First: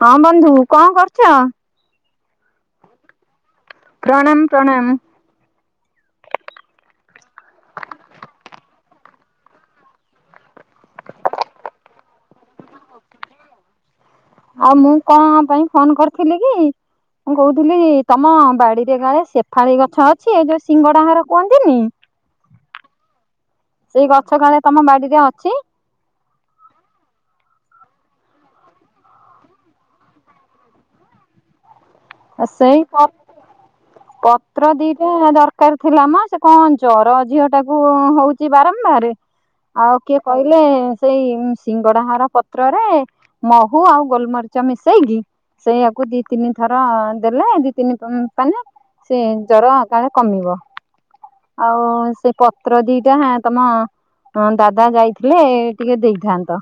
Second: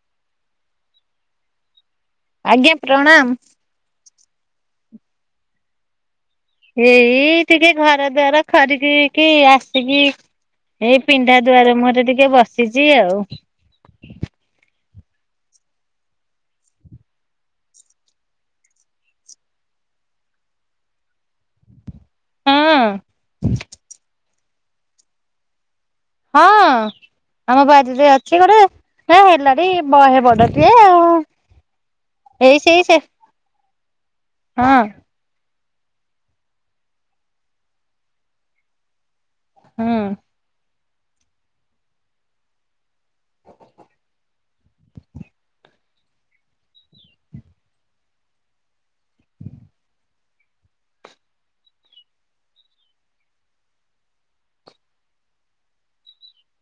ହଁ ବନ୍ଧୁ କଣ କରୁଚ। ଆଜ୍ଞା ପ୍ରଣାମ। ପ୍ରଣାମ ପ୍ରଣାମ। ଏଇ ଟିକେ ଘର ଦ୍ୱାର ଖରିକି କି ଆସିକି ଏଇ ପିଣ୍ଢା ଦୁଆର ମୁହଁରେ ଟିକେ ବସିଚି ଆଉ। ଆଉ ମୁଁ କଣ ପାଇଁ ଫୋନ କରିଥିଲି କି। ମୁଁ କହୁଥିଲି ତମ ବାଡିରେ କାଳେ ସେଫାଳି ଗଛ ଅଛି ଏ ଯୋଉ ସିଙ୍ଗଡା ହାର କୁହନ୍ତିନି। ହଁ ସେଇ ଗଛକାଳେ ତମ ବାଡିରେ ଅଛି। ହଁ। ଆମ ବାରରେ ଅଛି ଗୋଟେ ହେ ହେଲାଣି ବହେ ବଡ ଟିଏ ଆଉ। ଆ ଏଇ ସେଇ ସେ ପତ ପତ୍ର ହଁ ଦିଟା ଦରକାର ଥିଲା ମ ସେ କଣ ଚର ଝିଅ ଟାକୁ ହଉଚି ବାରମ୍ବାରେ। ଆଉ ହୁଁ। କିଏ କହିଲେ। ସେଇ ସିଙ୍ଗଡା ହର ପତ୍ରରେ ମହୁ ଆଉ ଗୋଲମରିଚ ମିଶେଇକି ସେଇଆକୁ ଦି ତିନି ଥର। ହଁ ଦେଲ ଦି ତିନି ପାନେ ସେ ଜର କାଳେ କମିବ। ଆଉ ସେ ପତ୍ର ଦିଟା ହେଁ ତମ ହଁ ଦାଦା ଯାଇଥିଲେ ଟିକେ ଦେଇଥାନ୍ତ।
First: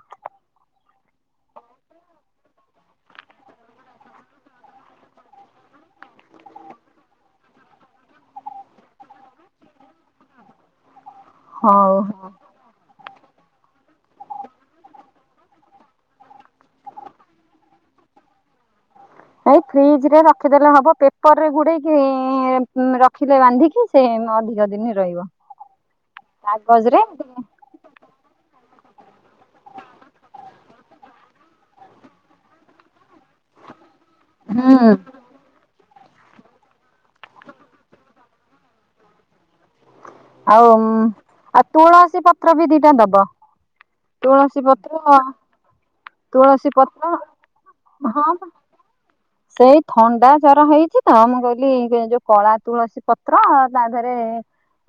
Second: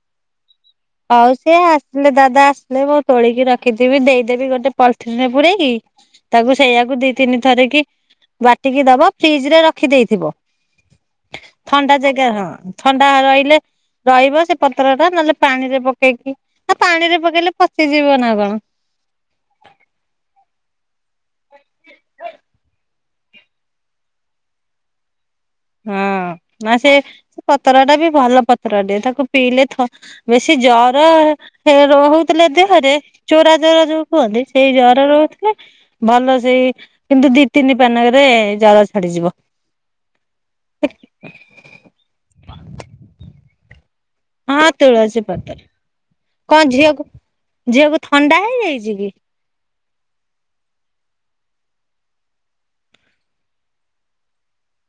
ହଉ ସିଏ ଆସିଲେ ଦାଦା ଆସିଲେ ମୁଁ ତୋଳିକି ରଖିଥିବି ଦେଇଦେବି ଗୋଟେ ପଲଥିନି ରେ ପୁଡେଇକି। ତାକୁ ସେଇଆାକୁ ଦି ତିନି ଥର କି ବାଟିକି ଦବ ଫ୍ରିଜ ରେ ରଖିଦେଇଥିବ। ହଉ। ଥଣ୍ଡା ଜାଗାରେ ହଁ ଥଣ୍ଡା ରହିଲେ ରହିବ ସେ ପତ୍ର ଟା ନହେଲେ ପାଣିରେ ପକେଇକି ଆଉ ପାଣିରେ ପକେଇଲେ ପଚିଯିବ ନା କଣ। ହଉ ଫ୍ରିଜ ରେ ରଖିଦେଲେ ହବ ପେପରରେ ଗୁଡେଇକି ରଖିଲେ ବାନ୍ଧିକି ସେ ଅଧିକ ଦିନ ରହିବ। ହଁ ନା ସେ କାଗଜରେ ପତର ଟା ବି ଭଲ ପତର ଟେ ତାକୁ ପିଇଲେ ଥ ବେଶୀ ଜର ରହୁଥିଲେ ଦେହରେ ଚୋରା ଜୋର ଯୋଉ। କୁହନ୍ତି, ସେଇ ହୁଁ ଜର ରହୁଥିଲେ ଭଲ ସେଇ କିନ୍ତୁ ଦି ତିନି ପାନରେ ଜର ଛାଡିଯିବ। ଆଉ ଆଉ ତୁଳସୀ ପତ୍ର ବି ଦିଟା ଦବ। ତୁଳସୀ ହଁ ପତ୍ର ତୁଳସୀ ପତ୍ର କଣ ତୁଳସୀ ଝିଅକୁ ପତ୍ର, ଝିଅକୁ ହଁ ଥଣ୍ଡା ବା ହେଇଯାଇଛି କି ସେଇ ଥଣ୍ଡା ଜର ହେଇଛି ତ, ମୁଁ କହିଲି ଯୋଉ କଳା ତୁଳସୀ ପତ୍ର ଆଁ ତାଧେରେ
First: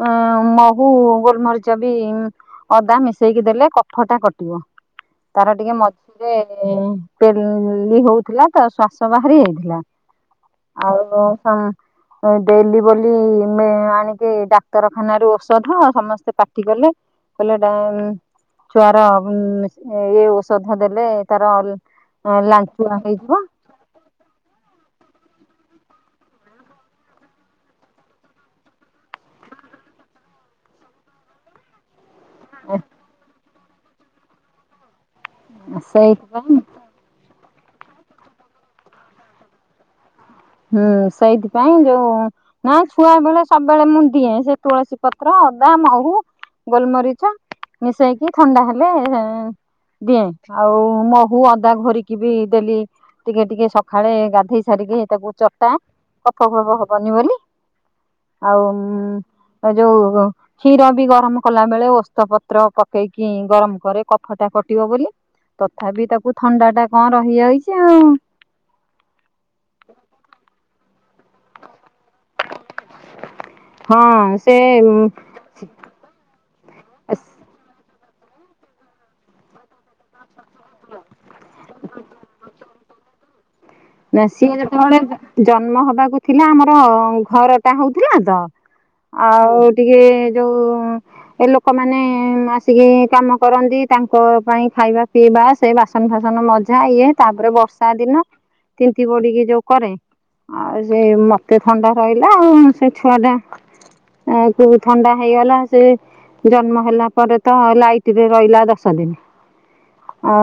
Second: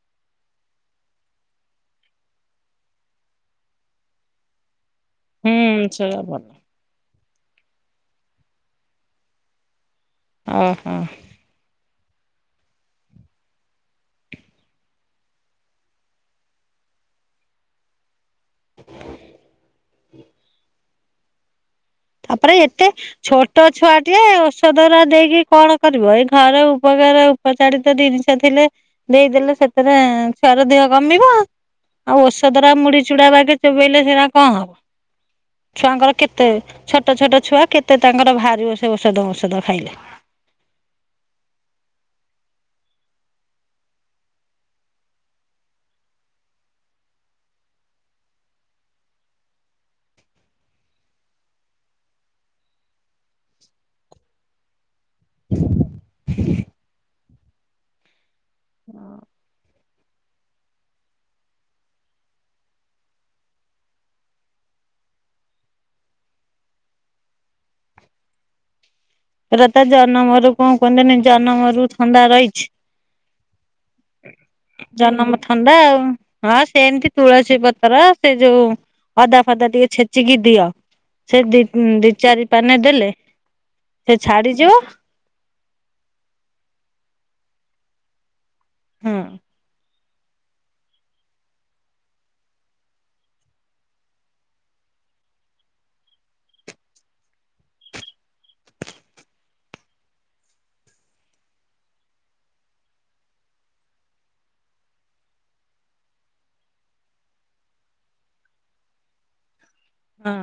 ଉମ୍ ମହୁ, ଗୋଲମରିଚ ବି ଅଦା ମିଶେଇକି ଦେଲେ, କଫଟା କଟିବ। ତାର ଟିକେ ହୁଁ ସେୟା ମଝିରେ ଭଲ ପେଲଲି ହଉଥିଲା ତ ଶ୍ଵାସ ବାହାରି ଯାଇଥିଲା, ଓହୋ ଆଉ ଦେଲି ବୋଲି ମେ ଆଣିକି ଡା ଡାକ୍ତରଖାନାରୁ ଔଷଧ, ସମସ୍ତେ ପାଟି କଲେ କହିଲେ ଏଇଟା ଉମ୍ ଛୁଆର ଉମ୍ ଇଏ ଔଷଧ ଦେଲେ ତାର ତାପରେ ଏତେ ଲାଞ୍ଚୁଆ ହେଇଯିବ ଛୋଟ ତ ଛୁଆଟିଏ ଔଷଧ ଗୁରା ଦେଇକି କଣ କରିବ? ଏଇ ଘର ଉପକାର ଉପଚାରିତ ଜିନିଷ ଥିଲେ ଦେଇଦେଲେ ସେଥିରେ ଛୁଆର ଦେହ କମିବ। ଆଉ ଔଷଧ ଗୁରା ମୁଡି ଚୁଡା ବାଗେ ଚୋବେଇଲେ ସେଇରା କଣ ହବ? ଛୁଆଙ୍କର କେତେ ସେଇଥିପାଇଁ ଛୋଟ ଛୋଟ ଛୁଆ, କେତେ ତାଙ୍କର ବାହାରିବ ସେ ଔଷଧ ମୋଷଦ ଖାଇଲେ। ହୁଁ, ସେଇଥିପାଇଁ ଯୋଉ ନା ଛୁଆ ବେଳେ ସବୁବେଳେ ମୁଁ ଦିଏ, ସେ ତୁଳସୀ ପତ୍ର, ଅଦା, ମହୁ ଗୋଲମରିଚ, ମିଶେଇକି ଥଣ୍ଡା ହେଲେ ହେଁ ଦିଏଁ ଆଉ ମହୁ ଅଦା ଘୋରିକି ବି ଦେଲି ଟିକେ ଟିକେ ସଖାଳେ ଗାଧେଇ ସାରିକି ହେଇ ତାକୁ ଚଟା, କଫ ଫପ ହବନି ବୋଲି। ଆଉ ଏ ଯୋଉ କ୍ଷୀର ବି ଗରମ କଲା ବେଳେ ଓସ୍ତ ପତ୍ର ପକେଇକି ଗରମ କରେ କଫଟା କଟିବ ବୋଲି। ତଥାପି ତାକୁ ଥଣ୍ଡାଟା କଣ ରହିଯାଇଛି ଆଉ। ଏଇଟା ତା ଜନମରୁ କଣ କୁହନ୍ତିନି ଜନମରୁ ଥଣ୍ଡା ରହିଛି। ହଁ। ସେ ଜନମ ଥଣ୍ଡା ଆଉ। ହଁ ସେମତି ତୁଳସୀ ପତର ସେ ଯୋଉ ଅଦା ଫଦା ଟିକେ ଛେଚିକି ଦିଅ। ସେ ଦି ଦି ଚାରି ପାନେ ନେ ଦେଲେ ସେ ନା ସିଏ ଛାଡିଯିବ ଯେତେବେଳେ ଜ-ଜନ୍ମ ହବାକୁ ଥିଲା, ଆମର ଘରଟା ହଉଥିଲା ତ ହଁ ଆଉ ଟିକେ ଯୋଉ ଏ ଲୋକମାନେ ଆସିକି କାମ କରନ୍ତି, ତାଙ୍କ ପାଇଁ ଖାଇବା ପିଇବା ସେ ବାସନ ଫାସନ ମଜା, ଇଏ ତାପରେ ବର୍ଷା ଦିନ ତିନ୍ତି ବୁଡ଼ିକି ଯୋଉ କରେ ଆଉ ସେ ମତେ ଥଣ୍ଡା ରହିଲା ଆଉ ସେ ଛୁଆଟା ଆ କୋଉ ଥଣ୍ଡା ହେଇଗଲା ସେ ଜନ୍ମ ହେଲା ପରେ ତ ଲାଇଟରେ ରହିଲା ଦଶ ଦିନି। ହଁ ଅ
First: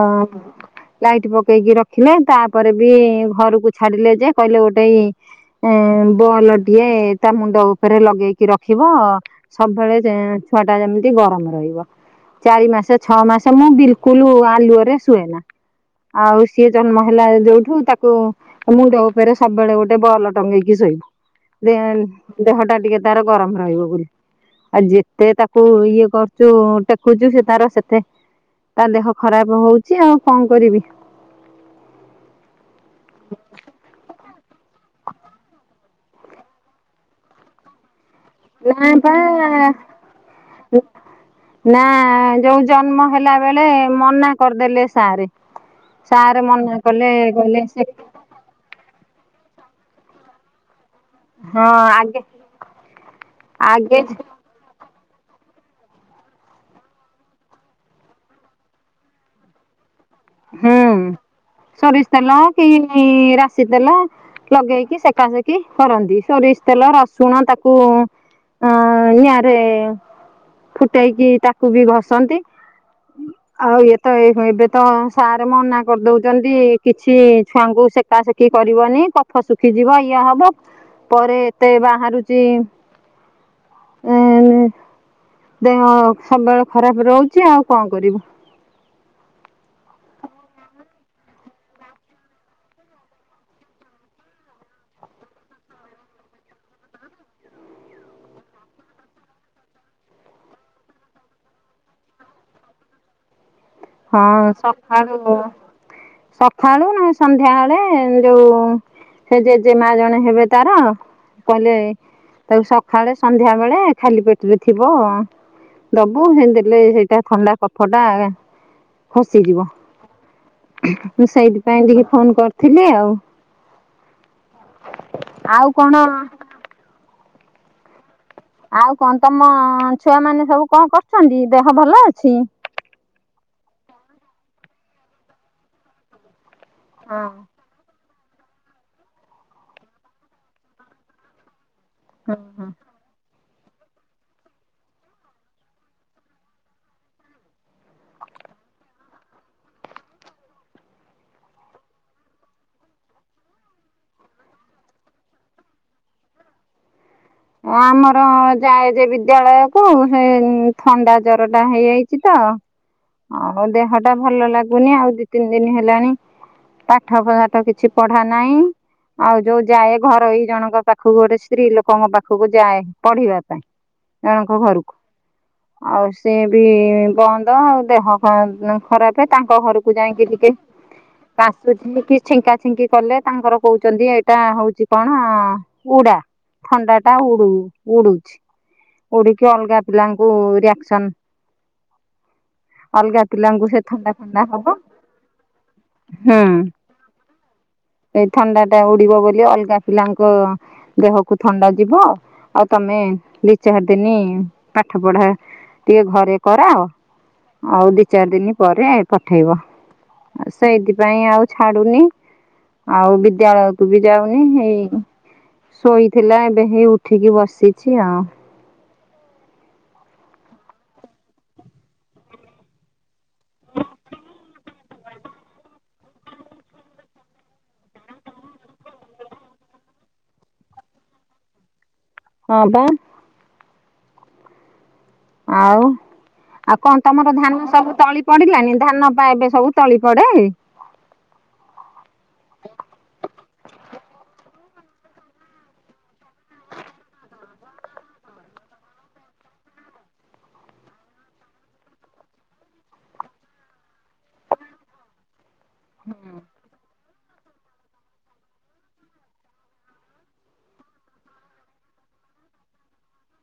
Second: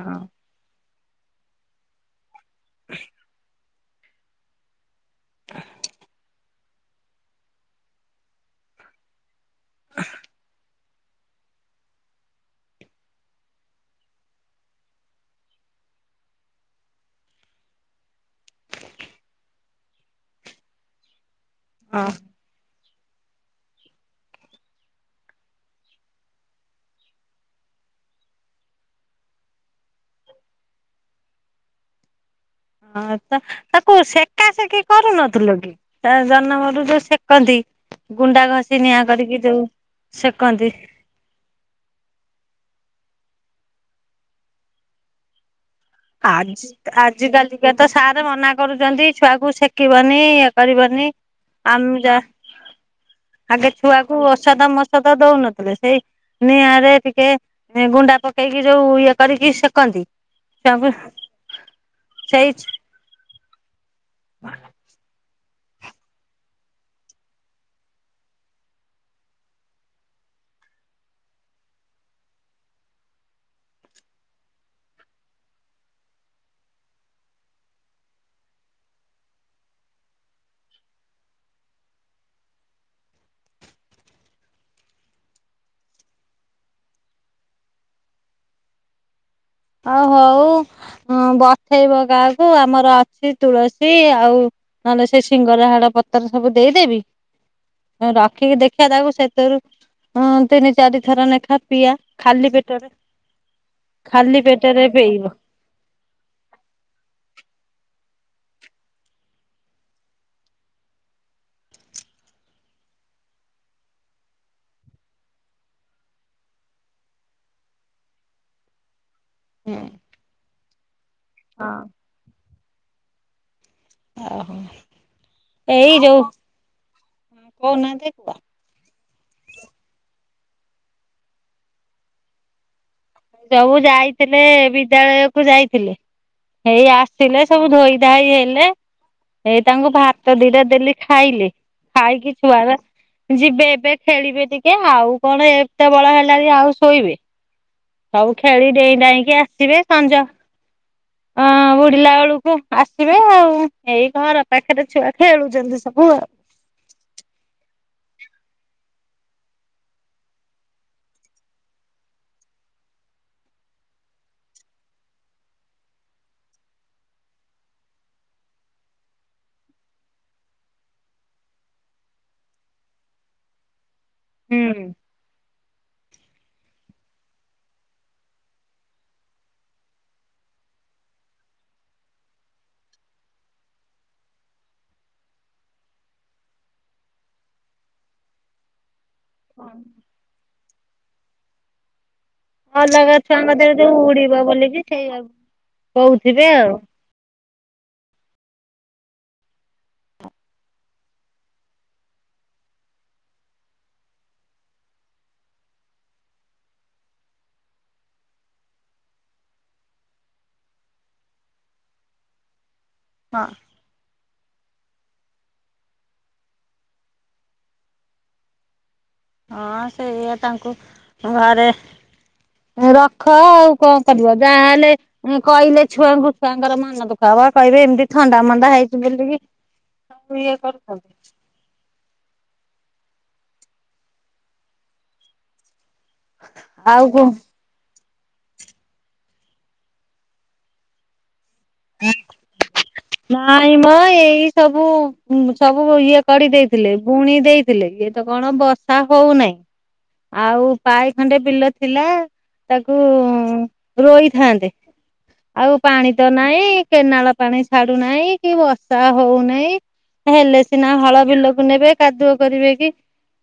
ଲାଇଟ୍ ପକେଇକି ରଖିଲେ, ତାପରେ ବି ଭିତରକୁ ଛାଡିଲେ ଯେ କହିଲେ ଗୋଟେଇ, ଇଁ ବଲ ଟିଏ ତା ମୁଣ୍ଡ ଉପରେ ଲଗେଇକି ରଖିବ, ସବୁବେଳେ ଯେ ଛୁଆଟା ଯେମିତି ଗରମ ରହିବ। ଚାରି ମାସେ, ଛଅ ମାସେ, ମୁଁ ବିଲକୁଲ ଆଲୁଅରେ ଶୁଏନା। ଆଉ ସିଏ ଜନ୍ମ ହେଲା ଯୋଉଠୁ ତାକୁ କୁ ମୁଣ୍ଡ ଉପରେ ସବୁବେଳେ ଗୋଟେ ବଲ ଟଙ୍ଗେଇକି ଶୋଇବୁ। ଦେନ୍ ହଁ ଦେହଟା ଟିକେ ତାର ଗରମ ରହିବ ବୋଲି। ଆଉ ଯେତେ ତାକୁ ଇଏ କରୁଚୁ ଟେକୁଚୁ, ସିଏ ତାର ସେତେ ତା ଦେହ ଖରାପ ହଉଛି ଆଉ କଣ କରିବି। ହଁ ତ ତାକୁ ସେକା ସେକି କରୁନଥିଲୁ କି, ତା ଜନମରୁ ଯୋଉ ସେକନ୍ତି? ଗୁଣ୍ଡା ଘଷି ନା ନିଆଁ କରିକି ଯୋଉ ପା ସେକନ୍ତି। ନା, ଯୋଉ ଜନ୍ମ ହେଲା ବେଳେ ମନା କରିଦେଲେ ସାରେ। ସାର ମନା କଲେ କଲେ ସେକା ମତେ ମନା କରୁଛନ୍ତି ଛୁଆ କ ଶକିବନି ଇଏ କରିବନି ହଁ ଆମ ଯା ଆଗେ ଆଗେ ଛୁଆକୁ ଓସାଧା ମୋସାଦା ଦଉନଥିଲେ ସେଇ ନିଆଁରେ ଟିକେ ଗୁଣ୍ଡା ପକେଇକି ଯୋଉ ଇଏ କରିକି ସେକନ୍ତି। ହୁଁ ଛୁଆଙ୍କୁ ସୁରିଶି ତେଲ ସେଇ କି ରାଶି ତେଲ ଲଗେଇକି ସେକା ସେକି କରନ୍ତି ସୋରିଷ ତେଲ ରସୁଣ ତାକୁ ଅ ନିଆଁରେ ଫୁଟେଇକି ତାକୁ ବି ଘଷନ୍ତି ଆଉ ଇଏ ତ ସାର୍ ମନା କରିଦଉଛନ୍ତି କିଛି ଛୁଆଙ୍କୁ ସେକା ସେକି କରିବନି ତ ଶୁଖିଯିବ ଇଏ ହବ ପରେ ଏତେ ବାହାରୁଛି ଏ ଦେହ ସବୁବେଳେ ଖରାପ ରହୁଛି ଆଉ କଣ କରିବୁ ଆଉ ହଉ ବଥେଇବ କାହାକୁ ଆମର ଅଛି ତୁଳସୀ ଆଉ ନହେଲେ ସେ ଶିଙ୍ଗରାହାର ପତର ସବୁ ଦେଇଦେବି ରଖିକି ଦେଖିବା ତାକୁ ସେଥିରୁ ହଁ ତିନି ଚାରି ଥର ଲେଖା ପିଆ ଖାଲି ପେଟରେ ହଁ ଖାଲି ପେଟରେ ପେଇବ। ସଖାଳୁ ସଖାଳୁ ନ ସନ୍ଧ୍ୟା ବଳେ ଯୋଉ ସେ ଜେଜେମା ଜଣେ ହେବେ ତାର କହିଲେ ତାକୁ ସଖାଳେ ସନ୍ଧ୍ୟା ବେଳେ ଖାଲି ପେଟ ରେ ଥିବ ଦବୁ ସେ ଦେଲେ ସେଇଟା ଥଣ୍ଡା କଫଟା ଖସିଯିବ ହୁଁ ମୁଁ ହଁ। ସେଇଥିପାଇଁ ଟିକେ ଫୋନ କରିଥିଲି ଆଉ ଓହୋ ଆଉ ଏଇ କଣ ଯୋଉ କହୁନାହାନ୍ତି କୁହ ଆଉ କଣ ତମ ଛୁଆମାନେ ସବୁକଣ କରୁଛନ୍ତି ଦେହ ଭଲଅଛି ସବୁ ଯାଇଥିଲେ ବିଦ୍ୟାଳୟ କୁ ଯାଇଥିଲେ ହେଇ ହଁ ଆସଥିଲେ ସବୁ ଧୋଇ [unintelligible] ହେଲେ ହେଇ ତାଙ୍କୁ ଭାତ ଦିଟା ଦେଲି ଖାଇଲି ଖାଇକି ହଁ ହଁ। ଛୁଆରେ ଯିବେ ଏବେ ଖେଳିବେ ଟିକେ ଆଉ କଣ ଏତେବଳ ହେଲାଣି ଆଉ ଶୋଇବେ ସବୁ ଖେଳି ଡେଇଁ ଡାଇଁକି ଆସିବେ ସଞ୍ଜ ହଁ ବୁଡିଲା ବେଳକୁ ଆସିବେ ଆଉ ଏଇ ଘର ପାଖରେ ଛୁଆ ଖେଳୁଛନ୍ତି ସବୁ ଆଉ ଆମର ଯାଏ ଯେ ବିଦ୍ୟାଳୟ କୁ ସେ ଥଣ୍ଡା ଜରଟା ହେଇଯାଇଚି ତ ହଉ ଦେହ ଟା ଭଲ ଲାଗୁନି ଆଉ ଦି ତିନି ଦିନ ହେଲାଣି ପାଠଶାଠ କିଛି ପଢା ନାହିଁ ଆଉ ଯୋଉ ଯାଏ ଘରୋଇ ଜଣଙ୍କ ପାଖକୁ ଗୋଟେ ସ୍ତ୍ରୀ ଲୋକଙ୍କ ପାଖ ପାଖକୁ ଯାଏ ପଢିବା ପାଇଁ ଜଣଙ୍କ ହୁଁ। ଘରକୁ ଆଉ ସିଏ ବି ବନ୍ଦ ଆଉ ଦେହ ଖରାପ ତାଙ୍କ ଘରକୁ ଯାଇଁକି ଟିକେ କାସୁଛି କି ଛିଙ୍କା ଛିଙ୍କି କଲେ ତାଙ୍କର କହୁଛନ୍ତି ଏଇଟା ହଉଛି କଅଣ ଉଡା ଥଣ୍ଡା ଟା ଉଡୁ ଉଡୁଛି ଉଡିକି ଅଲଗା ପିଲାଙ୍କ ଓ ରିଆକ୍ସନ୍ ଅଲଗା ଛୁଆଙ୍କ ପିଲାଙ୍କୁ ଦେହରେ ସେ ଯୋଉ ଥଣ୍ଡା ଉଡିବ ଥଣ୍ଡା ହବ ବୋଲିକି ସେଇଆକୁ ହୁଁ କହୁଥିବେ ଆଉ ଏଇ ଥଣ୍ଡା ଟା ଉଡିବ ବୋଲି ଅଲଗା ପିଲାଙ୍କ ଦେହକୁ ଥଣ୍ଡା ଯିବ ଆଉ ତମେ ଦି ଚାରି ଦିନି ପାଠ ପଢା ଟିକେ ଘରେ କରାଅ ଆଉ ଦି ଚାରି ଦିନ ପରେ ପଠେଇବ ସେଇଥିପାଇଁ ଆଉ ଛାଡୁନି ଆଉ ହଁ ବିଦ୍ୟାଳୟକୁ ବି ଯାଉନି ଏଇ ଶୋଇଥିଲା ଏବେ ହେଇ ଉଠିକି ବସିଛି ଆଉ ହଁ ସେଇଆ ତାଙ୍କୁ ଘରେ ରଖ ଆଉ କଣ କରିବ ଯାହାହେଲେ କହିଲେ ଛୁଆଙ୍କୁୁ ତାଙ୍କର ମନ ଦୁଃଖ ହବ କହିବେ ଏମିତି ଥଣ୍ଡା ମଣ୍ଡା ହେଇଛି ବୋଲିକି ସବୁ ଇଏ କରୁଛନ୍ତି [unintelligible] ହଁ ବା ଆଉ ଆଉ କଣ ତମର ଧାନ ସବୁ ତଳି ପଡିଲାନି ଧାନ ପା ଏବେ ସବୁ ତଳି ପଡେ ନାଇଁ ମ ଏଇ ସବୁ ସବୁ ଇଏ କରିଦେଇଥିଲେ ବୁଣିଦେଇ ଥିଲେ ଇଏ ତ କଣ ବର୍ଷା ହଉନାହିଁ ଆଉ ପାଏ ଖଣ୍ଡେ ବିଲ ଥିଲା ତାକୁ ରୋଇଥାନ୍ତେ ଆଉ ପାଣିତ ନାହିଁ କେନାଳ ପାଣି ଛାଡୁନାହିଁ କି ବର୍ଷା ହଉନାହିଁ। ହେଲେ ସିନା ହଳ ବିଲକୁ ନେବେ କାଦୁଅ କରିବେ କି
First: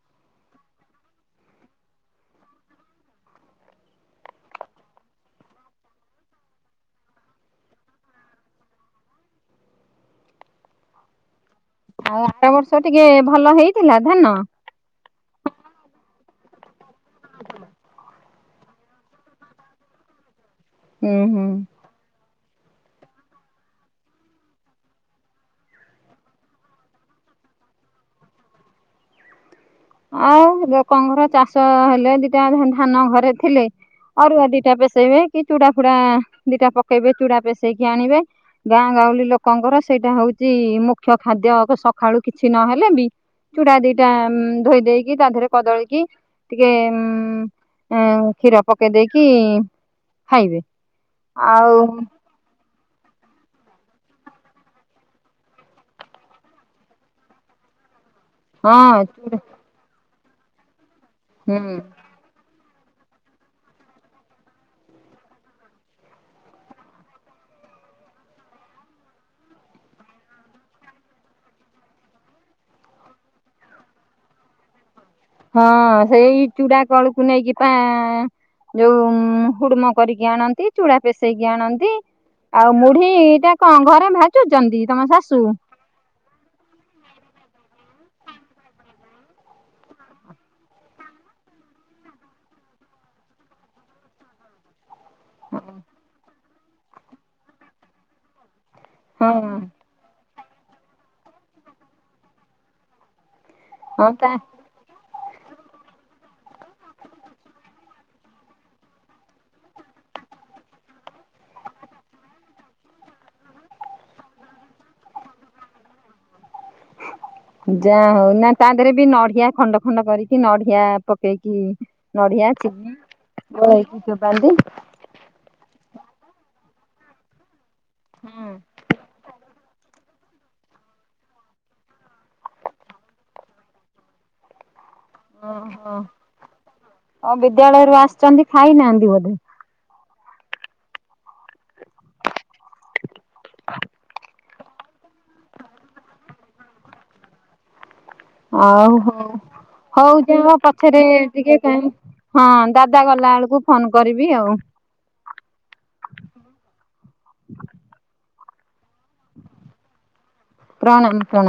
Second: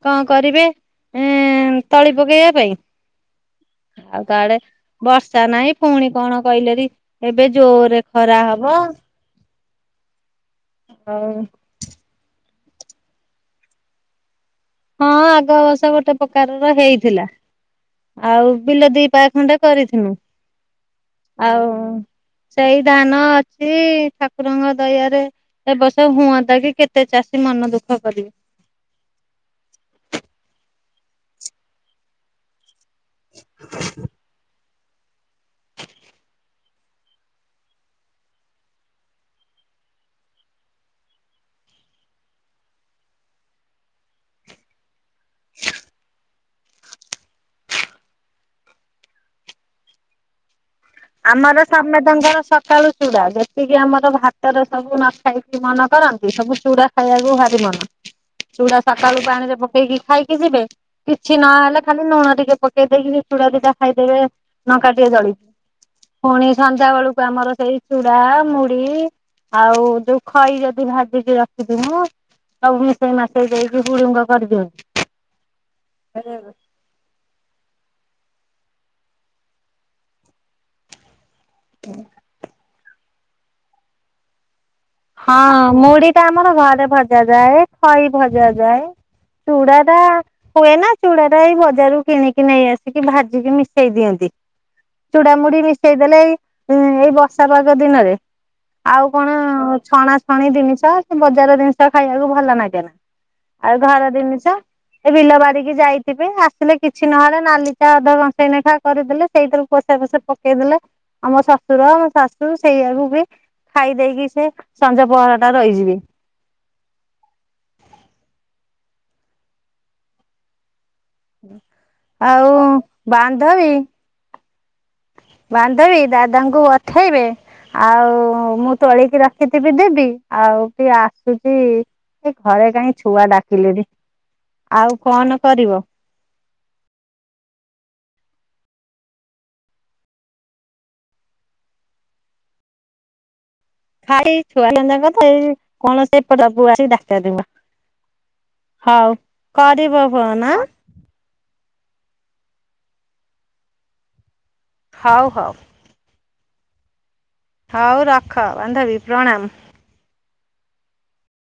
କଣ କରିବେ ଏ ତଳି ପକେଇବା ପାଇଁ ଆଉ ଗାଡେ ବର୍ଷା ନାହିଁ ପୁଣି କଣ କହିଲେରି ଏବେ ଜୋରେ ଖରା ହବ ହଉଁ ଆଉ ଆର ବର୍ଷ ଟିକେ ଭଲ ହେଇଥିଲା ଧାନ ହଁ ଆଗ ବସ ଗୋଟେ ପ୍ରକାରର ହେଇଥିଲା ଆଉ ବିଲ ଦି ପା ଖଣ୍ଡେ କରିଥିନୁ ହୁଁ ହୁଁ। ଆଉ ସେଇ ଧାନ ଅଛି ଠାକୁରଙ୍କ ଦୟା ରେ ଏ ବର୍ସ ହୁଅନ୍ତା କି କେତେ ଚାଷୀ ମନ ଦୁଃଖ କରିବେ। ଆଉୋକଘର ଚାଷ ହେଲେ ଦିଟା ଧାନ ଘରେ ଥିଲେ ଅରୁଆ ଦିଟା ପସେଇବେ କି ଚୁଡ଼ା ଫୁଡା ଦିଟା ପକେଇବେ ଚୁଡ଼ା ପସେଇକି ଆଣିବେ। ଗାଁ ଗାଉଳି ଲୋକଙ୍କର ସେଇଟା ହଉଛି ମୁଖ୍ୟ ଖାଦ୍ୟ ସଖଳୁ କିଛି ନହେଲେ ବି ଚୂଡା ଦିଟା ଧୋଇ ଦେଇକି ତା ଦେହରେ କଦଳୀ କିି ଟିକେ ଉ କ୍ଷୀର ପକେଇ ଦେଇକି ଖାଇବେ। ଆମର ଆଉ ସମେତଙ୍କର ସକାଳୁ ଚୁଡ଼ା ଯେତିକି ଆମର ଭାତରେ ସବୁ ନ ଖାଇକି ମନ କରନ୍ତି ସବୁ ଚୁଡ଼ା ଖାଇବାକୁ ଭାରି ମନ ହୁଁ ହଁ ଚୁଡା ସକାଳୁ ପାଣି ରେ ପକେଇକି ଖାଇକି ଯିବେ କିଛି ହୁଁ ନହେଲେ ଖାଲି ଲୁଣ ଟିକେ ଦେଇକି ଚୂଡ଼ ଦଟା ଖାଇଦେବେ ନ କା ଟିକେ ଜଳିଯିବ ପୁଣି ସନ୍ଧ୍ୟା ବେଳକୁ ଆମର ସେଇ ଚୁଡା ମୁଢି ଆଉ ଯୋଉ ଖଇ ଯଦି ଭାଜିକି ରଖିିବି ହଁ ସବୁ ମିଶେଇ ମାସେଇ ଦେଇକି ଗୁଡଙ୍କ କରିଦିଅନ୍ତିୁ ହଁ ସେଇ ଚୁଡା କଳୁ କୁ ନେଇକି ପା ଯୋଉ ହୁଡ଼ୁମ କରିକି ଆଣନ୍ତି ଚୁଡା ପେଷେଇକି ଆଣନ୍ତି ଆଉ ମୁଢିଟା କଣ ଘରେ ଭାଜୁଛନ୍ତି ତମ ସା ହଁ ମୁଢି ଟା ଆମର ଘରେ ଭଜା ଯାଏ ଖଇ ଭଜା ଯାଏ ଚୁଡ଼ଦା ହୁଏ ନା ଚୁଡା ଟା ଏଇ ବଜାରରୁ କିଣିକି ନେଇ ଆସିକି ଭାଜିକି ମିଶେଇ ଦିଅନ୍ତି। ଚୁଡ଼ାମୁଡି ମିଶେଇ ଦେଲେ ଏଇ ଏଇ ବର୍ଷା ପାଗ ଦିନରେ ଆଉ ହଁ କଣ ଛଣାଛଣି ଜିନିଷ ସେ ବଜାର ଜିନିଷ ଖାଇବାକୁ ଭଲ ଲାଗେ ନା ଆଉ ଘର ହଁ ତା ଜିନିଷ ଏ ବିଲ ବାଡିକି ଯାଇଥିବେ ଆସିଲେ କିଛି ନହେଲେ ନାଲି ଚା ଅଧ ଘଂସେଇ ନେଖା କରିଦେଲେ ସେଇଠାରୁ ପୋଷା ପଷେ ପକେଇଦେଲେ ଆମ ଶ୍ୱଶୁର ଆମ ଶାଶୁ ସେଇଆକୁ ବି ଖାଇ ଦେଇକି ସେ ସଞ୍ଜ ପହରା ଟା ରହିଯିବି ଯା ହଉ ନା ତା ଦେହରେ ବି ନଡିଆ ଖଣ୍ଡ ଖଣ୍ଡ କରିକି ନଡିଆ ପକେଇକି ଆଉ ନଡିଆ ଚିନି ବାନ୍ଧବୀ ବଳେଇକି ଚୋବାନ୍ତି। ବାନ୍ଧବୀ ଦାଦାଙ୍କୁ ଅଠେଇବେ ହୁଁ ଆଉ ମୁଁ ତୋଳିକି ରଖିଥିବି ଦେବି ଆଉ ଟିକେ ଆସୁଚ ଏ ଘରେ କାହିଁ ଛୁଆ ଡାକିଲେନି ଆଉ କଣ? ଓହୋ ହଉ ବିଦ୍ୟାଳୟରୁ ଆସିଛନ୍ତି ଖାଇନାହାନ୍ତି ବୋଧେ [unintelligible] ଆଉ ହଉ, କରିବ ହଉ ଫୋନ ଯାହା କ ଏଥରେ ଟିକେ [unintelligible] ହଁ ଦାଦା ଗଲା ବେଳକୁ ଫୋନ କରିବି ଆଉ। ହଉ ହଉ। ହଉ ରଖ, ବାନ୍ଧବୀ ପ୍ରଣାମ। ପ୍ରାଣମ ପ୍ରଣାମ।